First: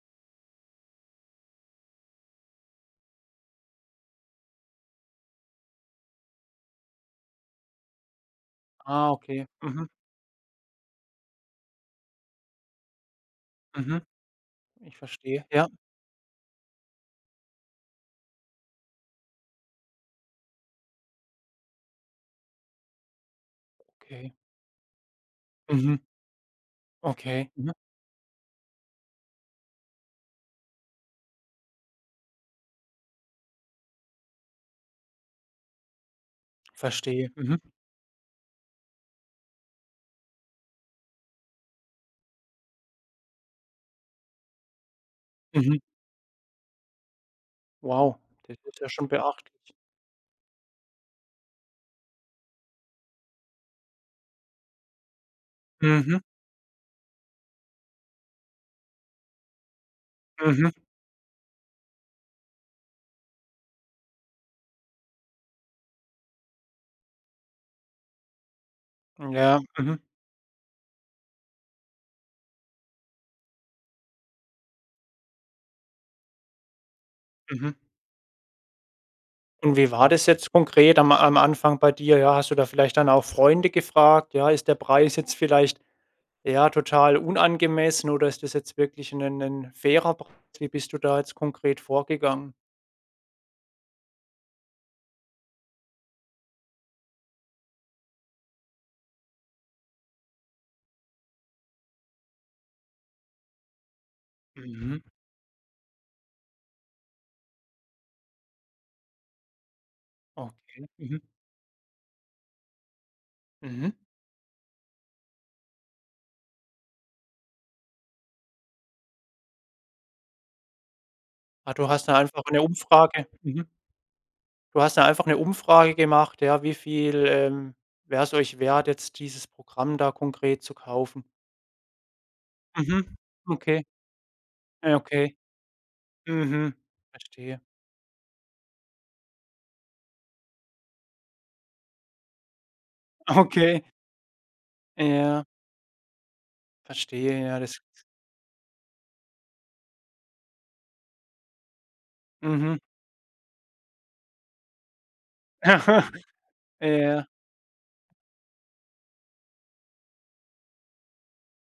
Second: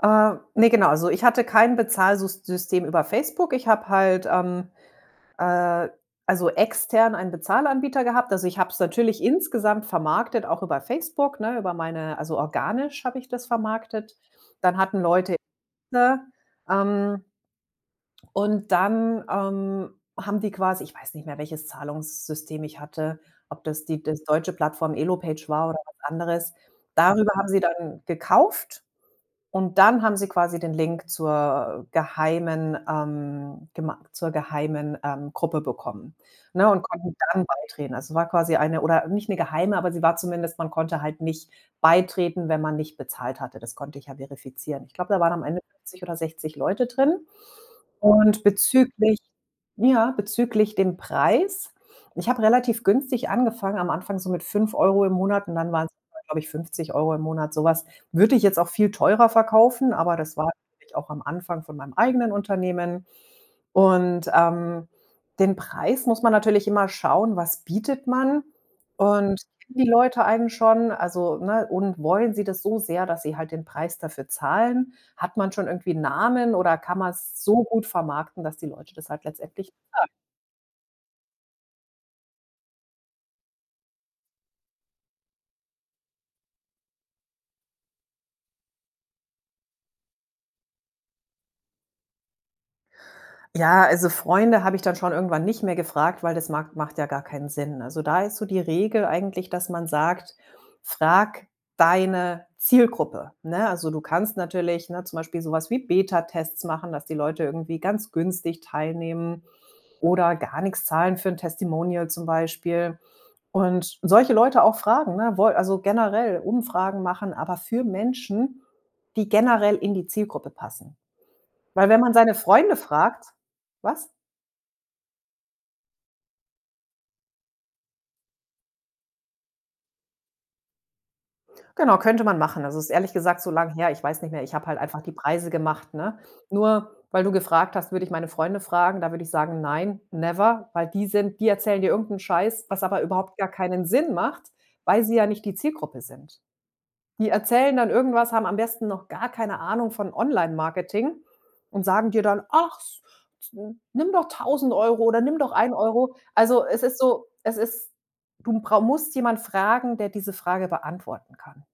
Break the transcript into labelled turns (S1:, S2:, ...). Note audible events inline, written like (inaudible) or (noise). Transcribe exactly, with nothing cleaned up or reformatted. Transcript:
S1: Äh, ne, genau. Also, ich hatte kein Bezahlsus System über Facebook. Ich habe halt, ähm, äh, also extern einen Bezahlanbieter gehabt. Also, ich habe es
S2: Ah,
S1: natürlich
S2: okay.
S1: insgesamt
S2: Mhm.
S1: vermarktet, auch über Facebook, ne, über meine also organisch habe ich das
S2: Mhm.
S1: vermarktet. Dann
S2: Ich
S1: hatten Leute,
S2: verstehe. Ja.
S1: (unintelligible) ähm und dann, ähm, haben die quasi ich weiß nicht mehr, welches Zahlungssystem ich hatte, ob das die das
S2: Okay.
S1: deutsche Plattform Elopage war oder was
S2: Mhm.
S1: anderes. Darüber haben
S2: Okay.
S1: sie
S2: Mhm.
S1: dann gekauft und dann haben sie quasi den Link zur geheimen ähm, gemei zur geheimen, ähm, Gruppe bekommen, ne und konnten
S2: Verstehe.
S1: dann
S2: Mhm.
S1: beitreten. Also, war quasi eine oder nicht 'ne geheime, aber sie war zumindest man konnte halt nicht beitreten, wenn man nicht bezahlt hatte. Das konnte ich ja verifizieren. Ich glaube, da waren am Ende
S2: Mhm.
S1: fünfzig oder sechzig Leute drin.
S2: Wow.
S1: Und
S2: Das ist ja schon
S1: bezüglich
S2: beachtlich.
S1: ja, bezüglich dem Preis. Ich habe relativ günstig angefangen am Anfang so mit fünf Euro im Monat und dann waren's,
S2: Mhm.
S1: glaube ich, fünfzig Euro im Monat. So was würde ich jetzt auch viel teurer verkaufen, aber das war
S2: Mhm.
S1: natürlich auch am Anfang von meinem eigenen Unternehmen. Und, ähm, den Preis muss man natürlich immer schauen, was bietet man? Und
S2: Ja.
S1: kennen die
S2: Mhm.
S1: Leute einen schon, also, ne, und wollen sie das so sehr, dass sie halt den Preis dafür zahlen? Hat man schon irgendwie 'n Namen oder kann man's so
S2: Mhm.
S1: gut vermarkten, dass die Leute das halt letztendlich
S2: Und wie
S1: bezahlen.
S2: war das jetzt konkret am am Anfang bei dir? Ja, hast du da vielleicht dann auch Freunde gefragt: „Ja, ist der Preis jetzt vielleicht, ja, total unangemessen oder ist das jetzt wirklich 'nen 'nen fairer Preis?“ Wie bist du da jetzt konkret vorgegangen?
S1: Ja, also Freunde habe ich dann schon irgendwann nicht mehr gefragt, weil das mag macht ja gar keinen Sinn. Also, da ist so die Regel eigentlich, dass man sagt: „Frag deine Zielgruppe“, ne? Also, du kannst natürlich,
S2: Mhm.
S1: ne, zum Beispiel so was wie Betatests machen, dass die Leute irgendwie ganz günstig teilnehmen oder gar nix
S2: Okay.
S1: zahlen
S2: Mhm.
S1: für 'n Testimonial zum Beispiel.
S2: Mhm.
S1: Und solche Leute auch fragen, ne, wol also generell Umfragen machen, aber für Menschen, die generell in die Zielgruppe passen.
S2: Ah, du
S1: Weil wenn
S2: hast
S1: man
S2: da
S1: seine
S2: einfach 'ne
S1: Freunde fragt
S2: Umfrage mhm.
S1: was?
S2: Du hast da einfach 'ne Umfrage gemacht: „Ja, wie viel, ähm, wär's euch wert, jetzt dieses Programm da konkret zu kaufen?“
S1: Genau, könnte man machen. Also, es ist
S2: Mhm.
S1: ehrlich gesagt so lang
S2: Okay.
S1: her, ich weiß nicht mehr. Ich habe halt
S2: Ja.
S1: einfach die
S2: Okay.
S1: Preise gemacht, ne?
S2: Mhm.
S1: Nur weil du
S2: Verstehe.
S1: gefragt hast, würde ich meine Freunde fragen, da würde ich sagen: „Nein, never“, weil die sind die erzählen dir irgend 'n Scheiß, was aber überhaupt gar
S2: Okay.
S1: keinen Sinn macht, weil sie ja nicht
S2: Ja.
S1: die Zielgruppe sind. Die
S2: Verstehe. Ja
S1: erzählen
S2: das
S1: dann irgendwas, haben am besten noch gar keine Ahnung von Onlinemarketing und sagen dir dann: „Ach,
S2: Mhm.
S1: s nimm doch tausend Euro oder nimm doch ein
S2: Aha.
S1: Euro.“ Also, es ist
S2: Ja.
S1: so es ist du brau musst jemand fragen, der diese Frage beantworten kann.